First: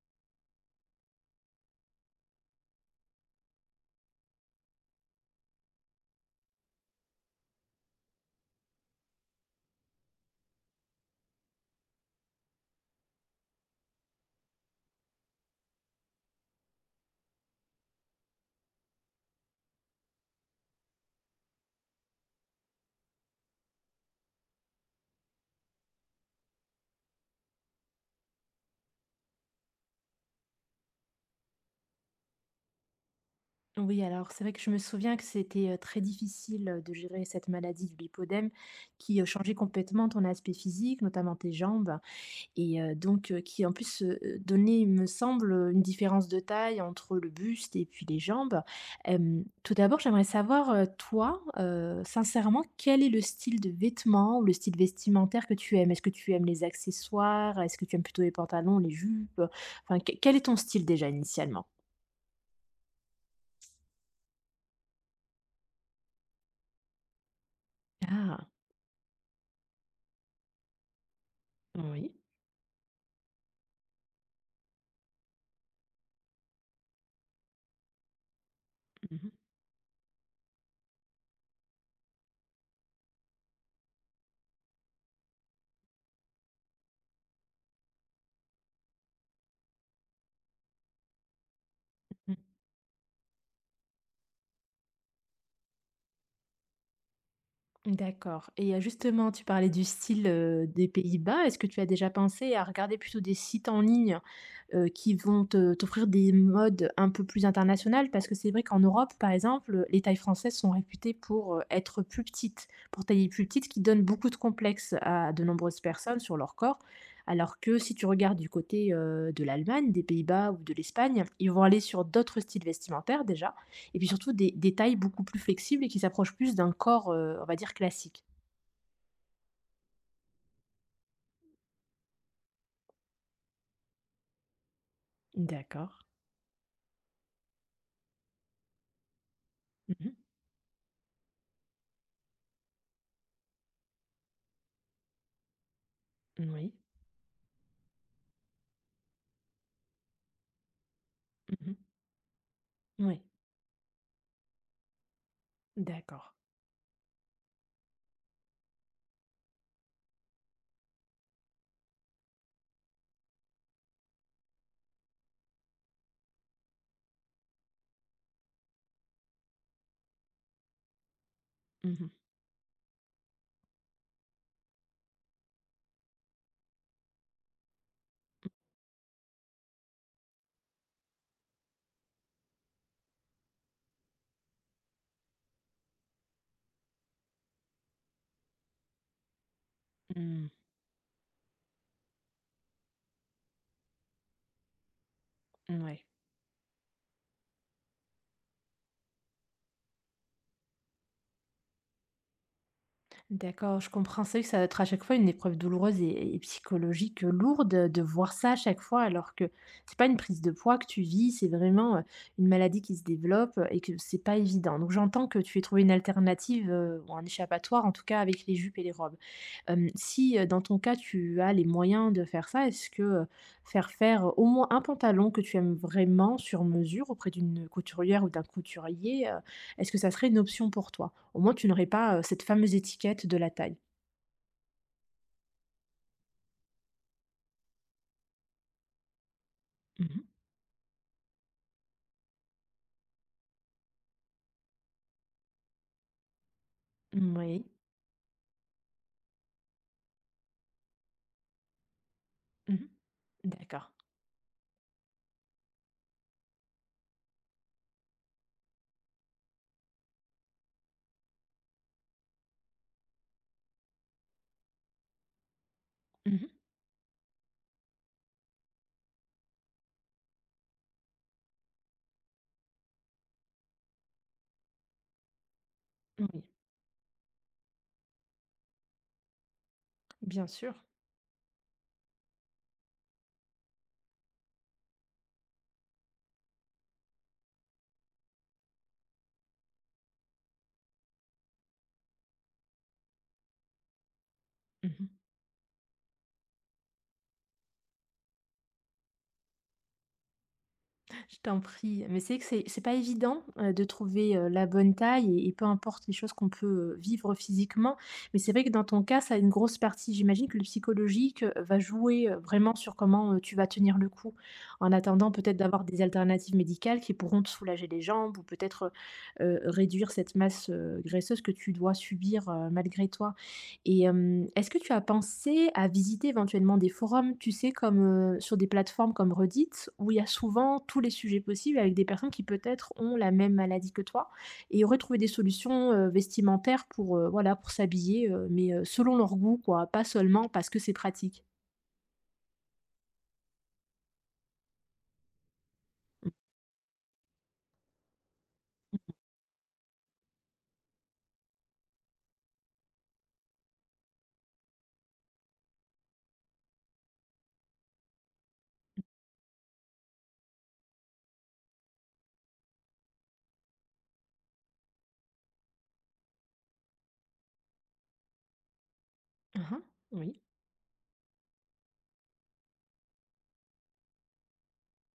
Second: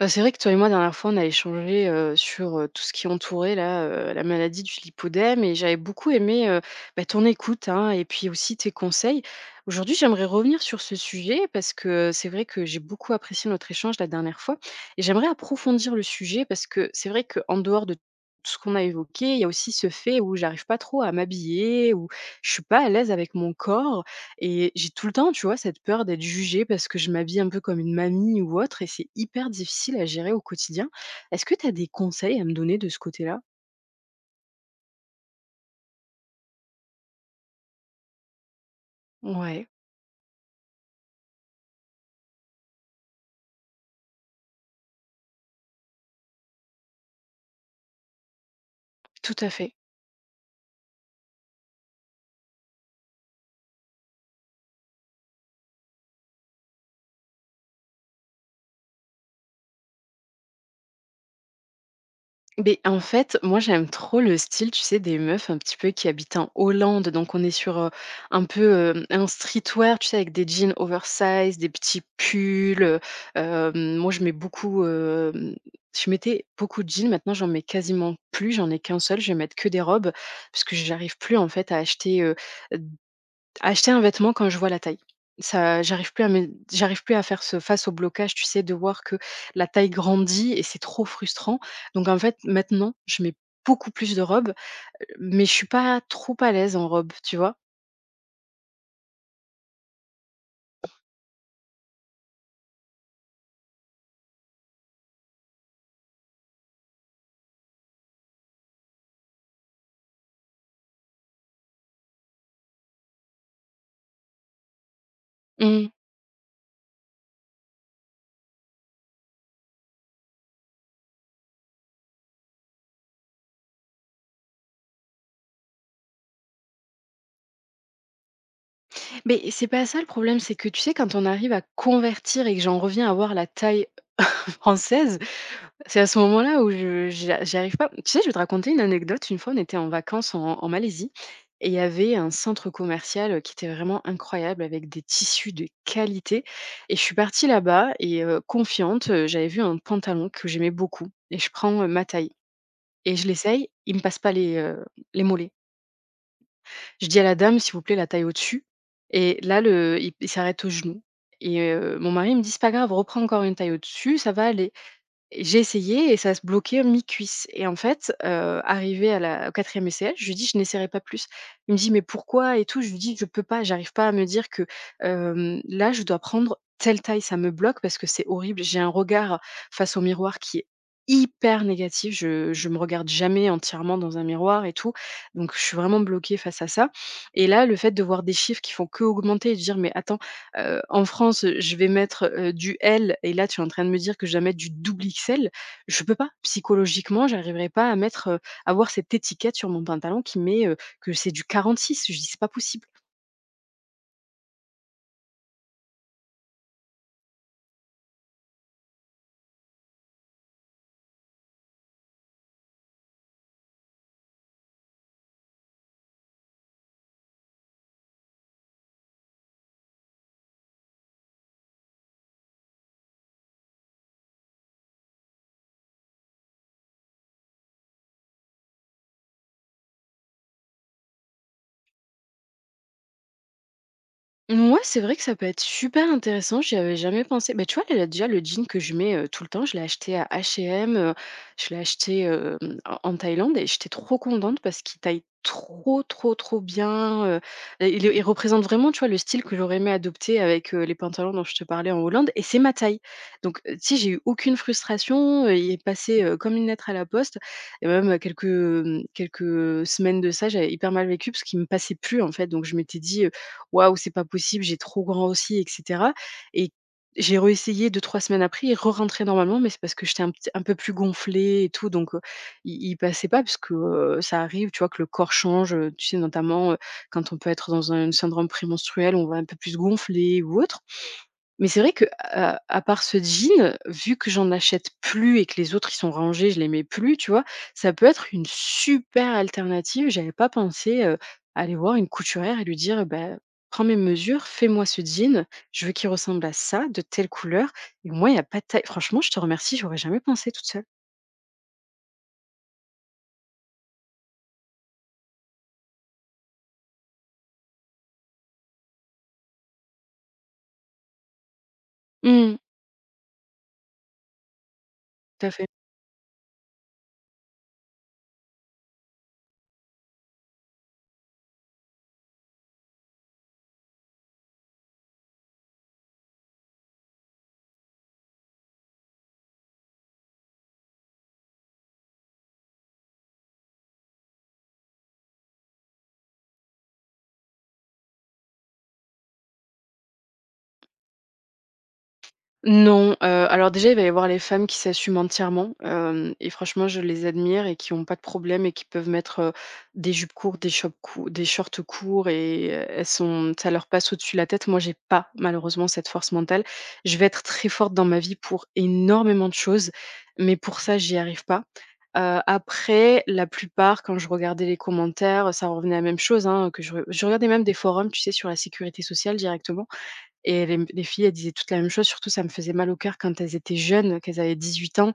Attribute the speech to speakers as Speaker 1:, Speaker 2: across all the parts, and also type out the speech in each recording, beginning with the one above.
Speaker 1: Bah, c'est vrai que toi et moi, la dernière fois, on a échangé sur tout ce qui entourait là, la maladie du lipodème et j'avais beaucoup aimé bah, ton écoute, hein, et puis aussi tes conseils. Aujourd'hui, j'aimerais revenir sur ce sujet parce que c'est vrai que j'ai beaucoup apprécié notre échange la dernière fois et j'aimerais approfondir le sujet parce que c'est vrai qu'en dehors de tout ce qu'on a évoqué, il y a aussi ce fait où j'arrive pas trop à m'habiller, où je suis pas à l'aise avec mon corps. Et j'ai tout le temps, tu vois, cette peur d'être jugée parce que je m'habille un peu comme une mamie ou autre et c'est hyper difficile à gérer au quotidien. Est-ce que tu as des conseils à me donner de ce côté-là?
Speaker 2: Oui, alors c'est vrai que je me souviens que c'était très difficile de gérer cette maladie du lipodème qui changeait
Speaker 1: Ouais,
Speaker 2: complètement ton aspect physique, notamment tes jambes, et donc qui en plus donnait, il me semble, une différence de taille entre le buste et puis les jambes.
Speaker 1: tout à fait.
Speaker 2: Tout d'abord, j'aimerais savoir, toi, sincèrement, quel est le style de vêtements ou le style vestimentaire que tu aimes? Est-ce que tu aimes les accessoires? Est-ce que tu aimes plutôt les pantalons, les jupes? Enfin, quel est ton style déjà initialement?
Speaker 1: Beh, en fait, moi, j'aime trop le style, tu sais, des meufs un petit peu qui habitent en Hollande. Donc, on est sur un
Speaker 2: Ah,
Speaker 1: peu un streetwear, tu sais, avec des jeans oversize, des petits
Speaker 2: oui.
Speaker 1: pulls. Euh, Moi, je mets beaucoup. Je mettais beaucoup de jeans. Maintenant, j'en mets quasiment plus. J'en ai qu'un seul. Je vais mettre que des robes parce que j'arrive plus, en fait, à acheter un vêtement quand je vois la taille. Ça, j'arrive plus à faire ce face au blocage, tu sais, de voir que la taille grandit et c'est trop frustrant. Donc en
Speaker 2: Mhm.
Speaker 1: fait, maintenant, je mets beaucoup plus de robes, mais je suis pas trop à l'aise en robe, tu vois?
Speaker 2: D'accord, et justement, tu parlais du style, des Pays-Bas. Est-ce que tu as déjà pensé à regarder plutôt des sites en ligne? Qui vont te t'offrir des modes un peu plus internationales. Parce que c'est vrai qu'en Europe, par exemple, les tailles françaises sont réputées pour, être plus petites, pour tailler plus petites, qui donne beaucoup de complexes à de nombreuses
Speaker 1: Mmh.
Speaker 2: personnes sur leur corps. Alors que si tu regardes du côté, de l'Allemagne, des Pays-Bas ou de l'Espagne, ils vont aller sur d'autres styles vestimentaires déjà, et puis surtout des tailles beaucoup plus flexibles et qui s'approchent plus d'un corps, on va dire classique.
Speaker 1: Mais c'est pas ça le problème, c'est que tu sais, quand on arrive à convertir et que j'en reviens à voir la taille française.
Speaker 2: D'accord.
Speaker 1: C'est à ce moment-là où je j'a j'y arrive pas. Tu sais, je vais te raconter une anecdote. Une fois, on était en
Speaker 2: Mmh mh.
Speaker 1: vacances en Malaisie et il y avait un centre commercial, qui était vraiment incroyable avec des tissus de qualité
Speaker 2: Moui.
Speaker 1: et je suis partie là-bas et confiante, j'avais vu un pantalon que j'aimais beaucoup et je
Speaker 2: Mmh.
Speaker 1: prends, ma taille et
Speaker 2: Oui.
Speaker 1: je l'essaye, il me passe pas les mollets.
Speaker 2: D'accord.
Speaker 1: Je dis à la dame: «S'il vous plaît, la taille au-dessus» et là, le il s'arrête au genou et mon mari me dit: «C'est pas grave, reprends encore une taille au-dessus, ça va aller». Et j'ai essayé et ça se bloquait mi-cuisse et en fait, arrivée à la au 4e essai, je lui dis: «Je n'essaierai pas plus». Il me dit:
Speaker 2: Mmh
Speaker 1: «Mais
Speaker 2: mh.
Speaker 1: pourquoi?» et tout. Je lui dis: «Je peux pas, j'arrive pas à me dire que, là, je dois prendre telle taille». Ça me bloque parce que c'est horrible. J'ai un regard face au miroir qui est hyper négatif. Je me regarde jamais entièrement dans un miroir et tout, donc je suis vraiment bloquée face à ça et là, le fait de voir des chiffres qui font qu'augmenter et de dire: «Mais attends,
Speaker 2: Mmh.
Speaker 1: En France, je vais mettre, du L et là, tu es en train de me dire que je dois mettre du double XL. Je peux pas. Psychologiquement, j'arriverai pas à avoir cette étiquette sur mon pantalon qui met, que c'est du 46. Je dis: «C'est pas possible».
Speaker 2: D'accord, je comprends. C'est vrai que ça va être à chaque fois une épreuve douloureuse et psychologique lourde de voir ça à chaque fois, alors que c'est pas une prise de poids que tu vis, c'est vraiment une maladie qui se développe et que c'est pas évident. Donc j'entends que tu aies trouvé une alternative ou un échappatoire, en tout cas avec les jupes et les robes. Si, dans ton cas, tu as les moyens de faire ça, est-ce que, faire faire, au moins un pantalon que tu aimes vraiment sur mesure auprès d'une couturière ou d'un couturier, est-ce que ça serait une option pour toi? Au moins tu n'aurais pas, cette fameuse étiquette de la taille.
Speaker 1: Ouais, c'est vrai que ça peut être super intéressant, j'y avais jamais pensé. Mais tu vois, là, déjà, le jean que je mets, tout le temps, je l'ai
Speaker 2: Mmh
Speaker 1: acheté
Speaker 2: mh.
Speaker 1: à H&M, je l'ai acheté, en Thaïlande et j'étais trop contente parce qu'il taille trop, trop, trop bien,
Speaker 2: Moui.
Speaker 1: et il représente vraiment, tu vois, le style que j'aurais aimé adopter avec, les pantalons dont je te parlais en Hollande et c'est ma
Speaker 2: Mmh.
Speaker 1: taille. Donc,
Speaker 2: D'accord.
Speaker 1: tu sais, j'ai eu aucune frustration, il est passé, comme une lettre à la poste et même, quelques semaines de ça, j'avais hyper mal vécu parce qu'il me passait plus, en fait. Donc je m'étais dit, waouh, c'est pas possible, j'ai trop grand aussi, et cetera.
Speaker 2: Mmh.
Speaker 1: Et j'ai réessayé deux trois semaines après, il re-rentrait normalement, mais c'est parce que j'étais un peu plus gonflée et tout, donc il passait pas parce que, ça arrive, tu vois, que le corps change, tu sais,
Speaker 2: Oui,
Speaker 1: notamment, quand on peut être dans un syndrome prémenstruel, on va un peu plus gonfler
Speaker 2: bien
Speaker 1: ou
Speaker 2: sûr.
Speaker 1: autre. Mais c'est vrai que, à part ce jean, vu que j'en achète plus et que les autres, ils sont rangés, je les mets plus, tu vois? Ça peut être une super alternative. J'avais pas pensé, aller voir une couturière et lui dire: «Bah, prends mes mesures, fais-moi ce
Speaker 2: Mmh.
Speaker 1: jean, je veux qu'il ressemble à ça, de telle couleur» et moi, il y a pas de taille. Franchement, je te remercie, j'aurais jamais pensé toute seule.
Speaker 2: Je t'en prie. Mais c'est que c'est pas évident, de trouver, la bonne taille, et peu importe les choses qu'on peut, vivre physiquement. Mais c'est vrai que dans ton cas, ça a une grosse partie. J'imagine que le psychologique, va jouer,
Speaker 1: Mmh,
Speaker 2: vraiment sur comment, tu vas tenir le coup. En attendant
Speaker 1: tout à
Speaker 2: peut-être
Speaker 1: fait.
Speaker 2: d'avoir des alternatives médicales qui pourront te soulager les jambes, ou peut-être réduire cette masse, graisseuse que tu dois subir, malgré toi. Et est-ce que tu as pensé à visiter éventuellement des forums, tu sais, comme, sur des plateformes comme Reddit, où il y a souvent tous les sujets possibles avec des personnes qui peut-être ont la même maladie que toi et auraient trouvé des solutions, vestimentaires pour, voilà, pour s'habiller, mais, selon leur goût quoi, pas seulement parce que c'est pratique?
Speaker 1: Non, alors déjà, il va y avoir les femmes qui s'assument entièrement, hem et franchement, je les admire et qui n'ont pas de problème et qui peuvent mettre, des jupes courtes, des shop cou des shorts courts et elles sont ça leur passe au-dessus de la tête. Moi, j'ai pas, malheureusement, cette force mentale. Je vais être très forte dans ma vie pour énormément de choses, mais pour ça, j'y arrive pas. Après, la plupart, quand je regardais les commentaires, ça revenait à la même chose, hein, que je regardais même des forums, tu sais, sur la sécurité sociale
Speaker 2: Mmh.
Speaker 1: directement
Speaker 2: Oui,
Speaker 1: et les filles, elles disaient toutes la même chose, surtout ça me faisait mal au cœur quand elles étaient jeunes, qu'elles avaient 18 ans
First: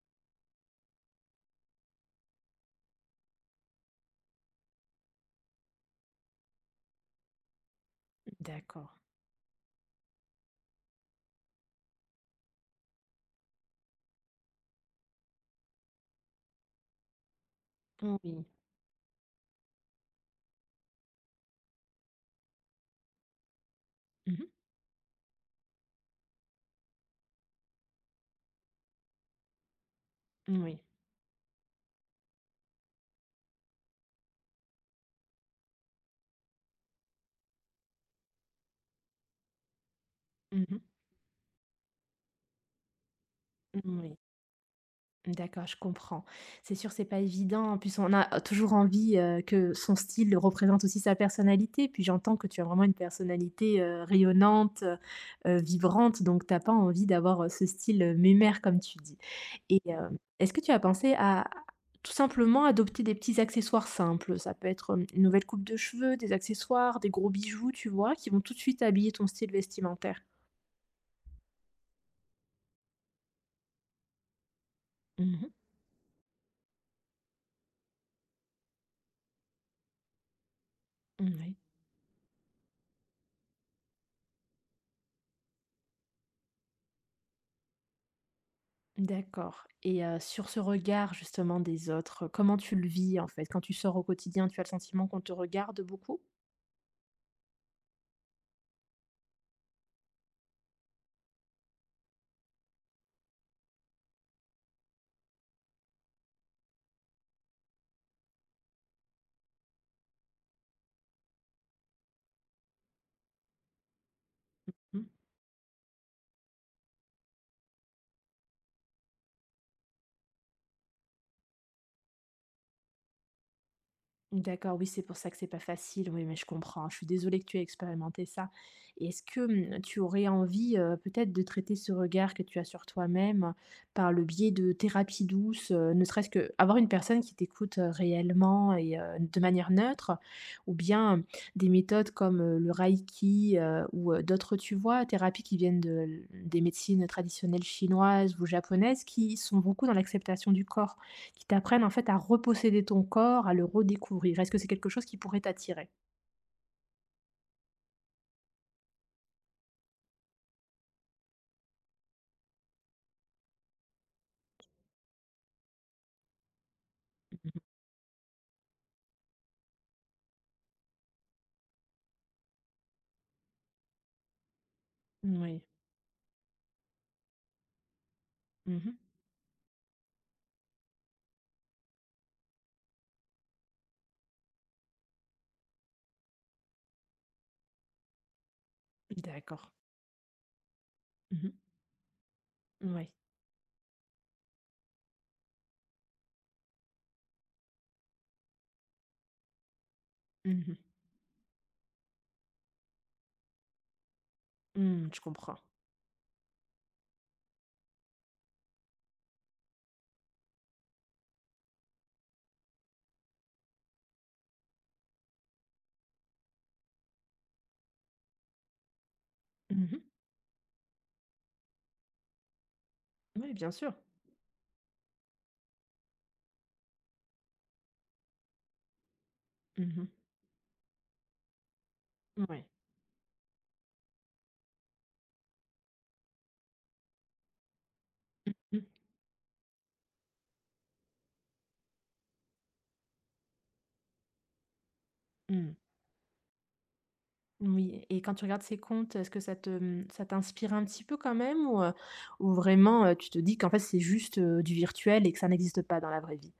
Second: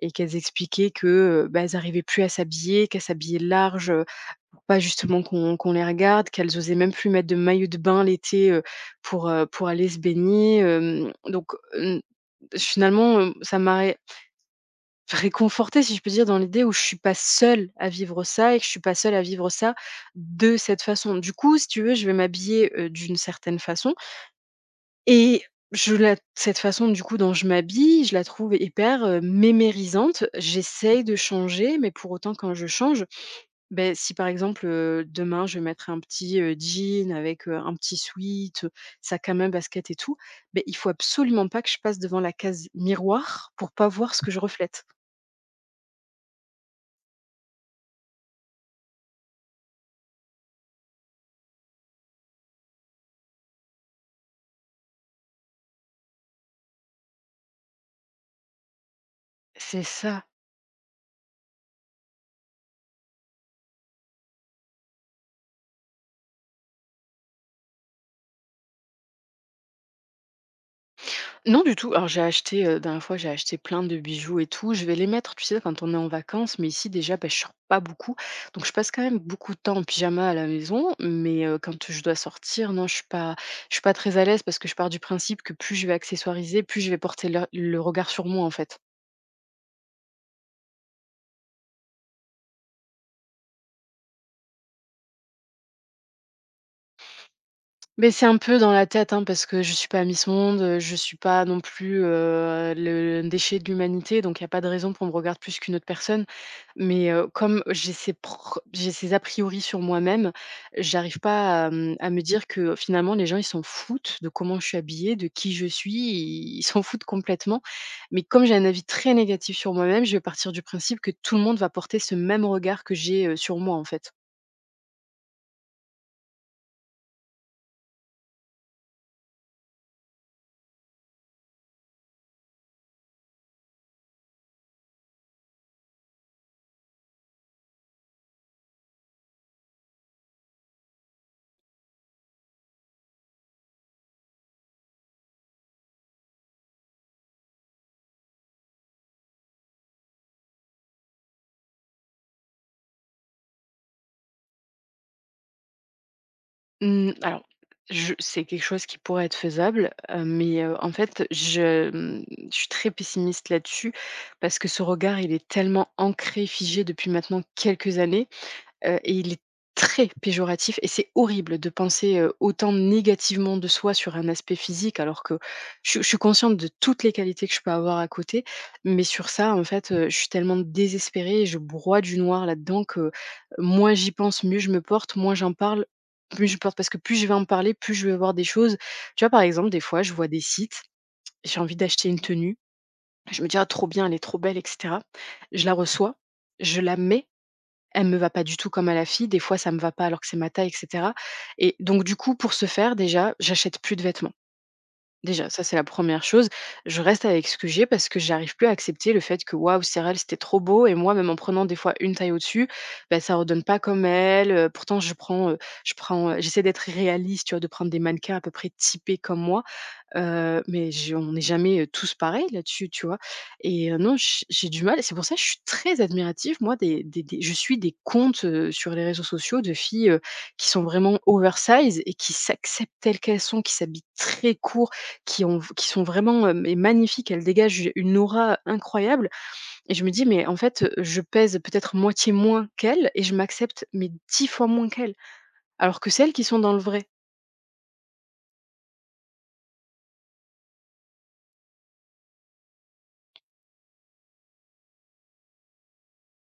Speaker 1: et qu'elles expliquaient que, bah, elles n'arrivaient plus à s'habiller, qu'elles s'habillaient large, pour pas justement qu'on les regarde, qu'elles osaient même plus mettre de maillot de bain l'été,
Speaker 2: d'accord.
Speaker 1: pour aller se baigner, donc n finalement, ça m'a ré réconfortée, si je peux dire, dans l'idée où je suis pas seule à vivre
Speaker 2: Oui.
Speaker 1: ça et que je suis pas seule à vivre ça de cette façon. Du coup, si tu veux, je vais m'habiller, d'une certaine façon
Speaker 2: Mmh.
Speaker 1: et je la cette façon du coup dont je m'habille, je la trouve hyper, mémérisante.
Speaker 2: Oui.
Speaker 1: J'essaye de changer, mais pour autant quand je change, ben si par exemple, demain je vais mettre un petit, jean avec, un petit sweat, sac à main, basket et tout, ben il
Speaker 2: Mmh
Speaker 1: faut absolument pas que je passe devant la case miroir pour pas
Speaker 2: mh.
Speaker 1: voir ce que je reflète.
Speaker 2: D'accord, je comprends. C'est sûr, c'est pas évident. En plus, on a toujours envie, que son style représente aussi sa personnalité. Puis j'entends que tu as vraiment une personnalité, rayonnante, vibrante, donc t'as pas envie d'avoir, ce style, mémère comme tu dis. Et
Speaker 1: C'est ça.
Speaker 2: est-ce que tu as pensé à tout simplement adopter des petits accessoires simples? Ça peut être, une nouvelle coupe de cheveux, des accessoires, des gros bijoux, tu vois? Qui vont tout de suite habiller ton style vestimentaire.
Speaker 1: Non du tout. Alors j'ai acheté, dernière fois, j'ai acheté plein de bijoux et tout. Je vais les mettre,
Speaker 2: Mmh
Speaker 1: tu
Speaker 2: mh.
Speaker 1: sais, quand on est en vacances, mais ici déjà, ben je sors pas beaucoup. Donc je passe quand même beaucoup de temps en pyjama à la maison, mais
Speaker 2: Moui.
Speaker 1: quand je dois sortir, non, je suis pas très à l'aise parce que je pars du principe que plus je vais accessoiriser, plus je vais porter le regard sur moi, en fait.
Speaker 2: D'accord, et sur ce regard justement des autres, comment tu le vis en fait? Quand tu sors au quotidien, tu as le sentiment qu'on te regarde beaucoup?
Speaker 1: Mais c'est un peu dans la tête, hein, parce que je suis pas Miss Monde, je suis pas non plus, le déchet de l'humanité, donc il y a pas de raison qu'on me regarde plus qu'une autre personne. Mais, comme j'ai ces pr j'ai ces a priori sur moi-même, j'arrive pas à me dire que finalement les gens ils s'en foutent de comment je suis
Speaker 2: Mmh.
Speaker 1: habillée, de qui je suis, ils s'en foutent complètement. Mais comme j'ai un avis très négatif sur moi-même, je vais partir du principe que tout le monde va porter ce même regard que j'ai, sur moi, en fait.
Speaker 2: D'accord, oui, c'est pour ça que c'est pas facile. Oui, mais je comprends. Je suis désolée que tu aies expérimenté ça. Et est-ce que tu aurais envie peut-être de traiter ce regard que tu as sur toi-même par le biais de thérapies douces, ne serait-ce que avoir une personne qui t'écoute réellement et de manière neutre, ou bien des méthodes comme le Reiki, ou d'autres, tu vois, thérapies qui viennent de, mmh, des médecines traditionnelles chinoises ou japonaises qui sont beaucoup dans l'acceptation du corps. Qui t'apprennent en fait à reposséder ton corps, à le redécouvrir. Est-ce que c'est quelque chose qui pourrait t'attirer?
Speaker 1: Mmh, alors, je c'est quelque chose qui pourrait être faisable, mais en fait, je suis très pessimiste là-dessus parce que ce regard, il est tellement ancré, figé depuis maintenant quelques années. Et il est très péjoratif et c'est horrible de penser, autant négativement de soi sur un aspect physique alors que
Speaker 2: Moui.
Speaker 1: je suis consciente de toutes les qualités que je peux avoir à côté,
Speaker 2: Mmh mh.
Speaker 1: mais sur ça, en fait, je suis tellement désespérée et je broie du noir là-dedans que moins j'y pense, mieux je me porte, moins j'en parle, plus je porte parce que plus je vais en parler, plus je vais voir des choses. Tu vois, par
Speaker 2: D'accord.
Speaker 1: exemple, des fois, je vois des sites,
Speaker 2: Mmh mh.
Speaker 1: j'ai envie d'acheter une tenue,
Speaker 2: Ouais.
Speaker 1: je me dis: «Ah trop bien, elle est trop belle» et cetera. Je la reçois, je la mets elle me va pas du tout comme à la fille. Des fois, ça me va pas alors que c'est ma taille, et
Speaker 2: Mmh.
Speaker 1: cetera et donc du coup, pour ce faire, déjà, j'achète plus de vêtements.
Speaker 2: Mmh, je
Speaker 1: Déjà,
Speaker 2: comprends.
Speaker 1: ça, c'est la première chose. Je reste avec ce que j'ai parce que j'arrive plus à accepter le fait que, waouh, sur elle, c'était trop beau et moi, même en prenant des fois une taille au-dessus, bah, ça redonne pas comme elle, pourtant j'essaie d'être réaliste, tu vois? De prendre des mannequins à peu près typés comme moi.
Speaker 2: Mmh.
Speaker 1: Mais je on n'est jamais, tous pareils là-dessus, tu vois?
Speaker 2: Oui, bien
Speaker 1: Et
Speaker 2: sûr.
Speaker 1: non, j'ai du mal c'est pour ça que je suis très admirative moi des je suis des comptes, sur les réseaux sociaux de
Speaker 2: Mmh mh.
Speaker 1: filles, qui sont vraiment oversize et qui
Speaker 2: Ouais.
Speaker 1: s'acceptent telles qu'elles sont, qui s'habillent très court, qui sont vraiment, mais magnifiques. Elles dégagent une aura
Speaker 2: Mmh.
Speaker 1: incroyable et je me dis: «Mais en fait, je pèse peut-être moitié moins qu'elles et je m'accepte mais 10 fois moins qu'elles».
Speaker 2: Mmh.
Speaker 1: Alors que celles qui sont dans le vrai.
Speaker 2: Oui, et quand tu regardes ces comptes, est-ce que ça t'inspire un petit peu quand même, ou vraiment, tu te dis qu'en fait c'est juste, du virtuel et que ça n'existe pas dans la vraie vie?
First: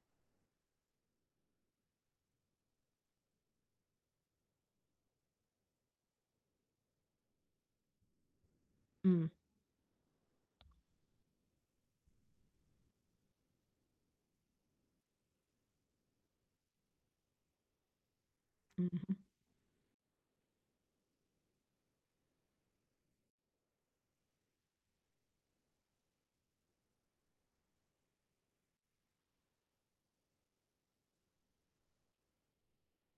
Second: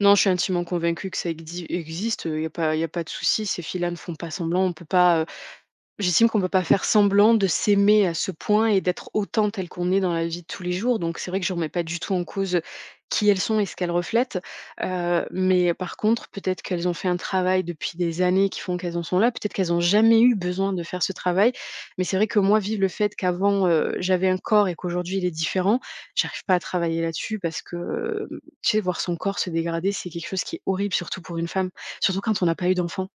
Speaker 1: Non, je suis intimement convaincue que ça existe, il y a pas de souci. Ces filles-là ne font pas semblant. On peut pas, J'estime qu'on peut pas faire semblant de s'aimer à ce point et d'être
Speaker 2: Mmh.
Speaker 1: autant telle qu'on est dans la vie de tous les jours. Donc c'est vrai que je remets pas du tout en cause qui elles sont et ce qu'elles reflètent. Mais par contre, peut-être qu'elles ont fait un travail depuis des années qui font qu'elles en
Speaker 2: Mmh.
Speaker 1: sont là. Peut-être qu'elles n'ont jamais eu besoin de faire ce travail. Mais c'est vrai que moi, vivre le fait qu'avant, j'avais un corps et qu'aujourd'hui il est différent, j'arrive pas à travailler là-dessus parce que, tu sais, voir son corps se dégrader, c'est quelque chose qui est horrible, surtout pour une femme, surtout quand on n'a pas eu d'enfant.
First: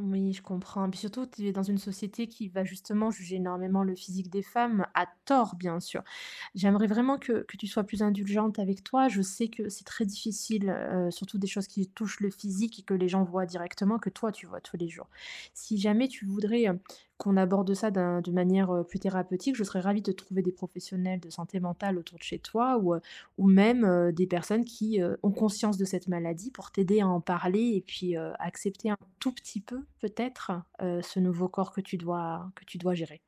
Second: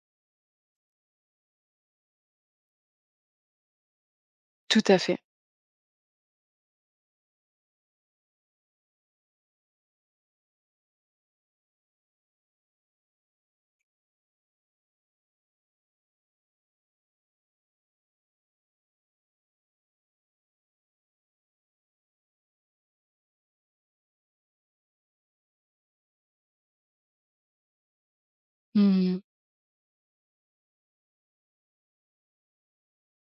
Speaker 2: Oui, je comprends. Puis surtout, tu es dans une société qui va justement juger énormément le physique des
Speaker 1: Tout
Speaker 2: femmes,
Speaker 1: à
Speaker 2: à
Speaker 1: fait.
Speaker 2: tort, bien sûr. J'aimerais vraiment que tu sois plus indulgente avec toi. Je sais que c'est très difficile, surtout des choses qui touchent le physique et que les gens voient directement, que toi tu vois tous les jours. Si jamais tu voudrais, qu'on aborde ça d'un de manière, plus thérapeutique, je serais ravie de trouver des professionnels de santé mentale autour de chez toi, ou même, des personnes qui, ont conscience de cette maladie pour t'aider à en parler, et puis, accepter un
Speaker 1: Mmh.
Speaker 2: tout petit peu peut-être, ce nouveau corps que tu dois gérer.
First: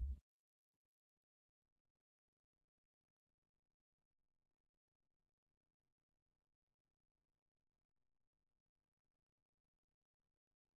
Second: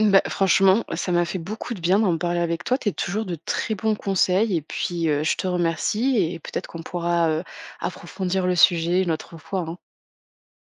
Speaker 1: Bah, franchement, ça m'a fait beaucoup de bien d'en parler avec toi. Tu es toujours de très bons conseils et puis, je te remercie et peut-être qu'on pourra, approfondir le sujet une autre fois, hein.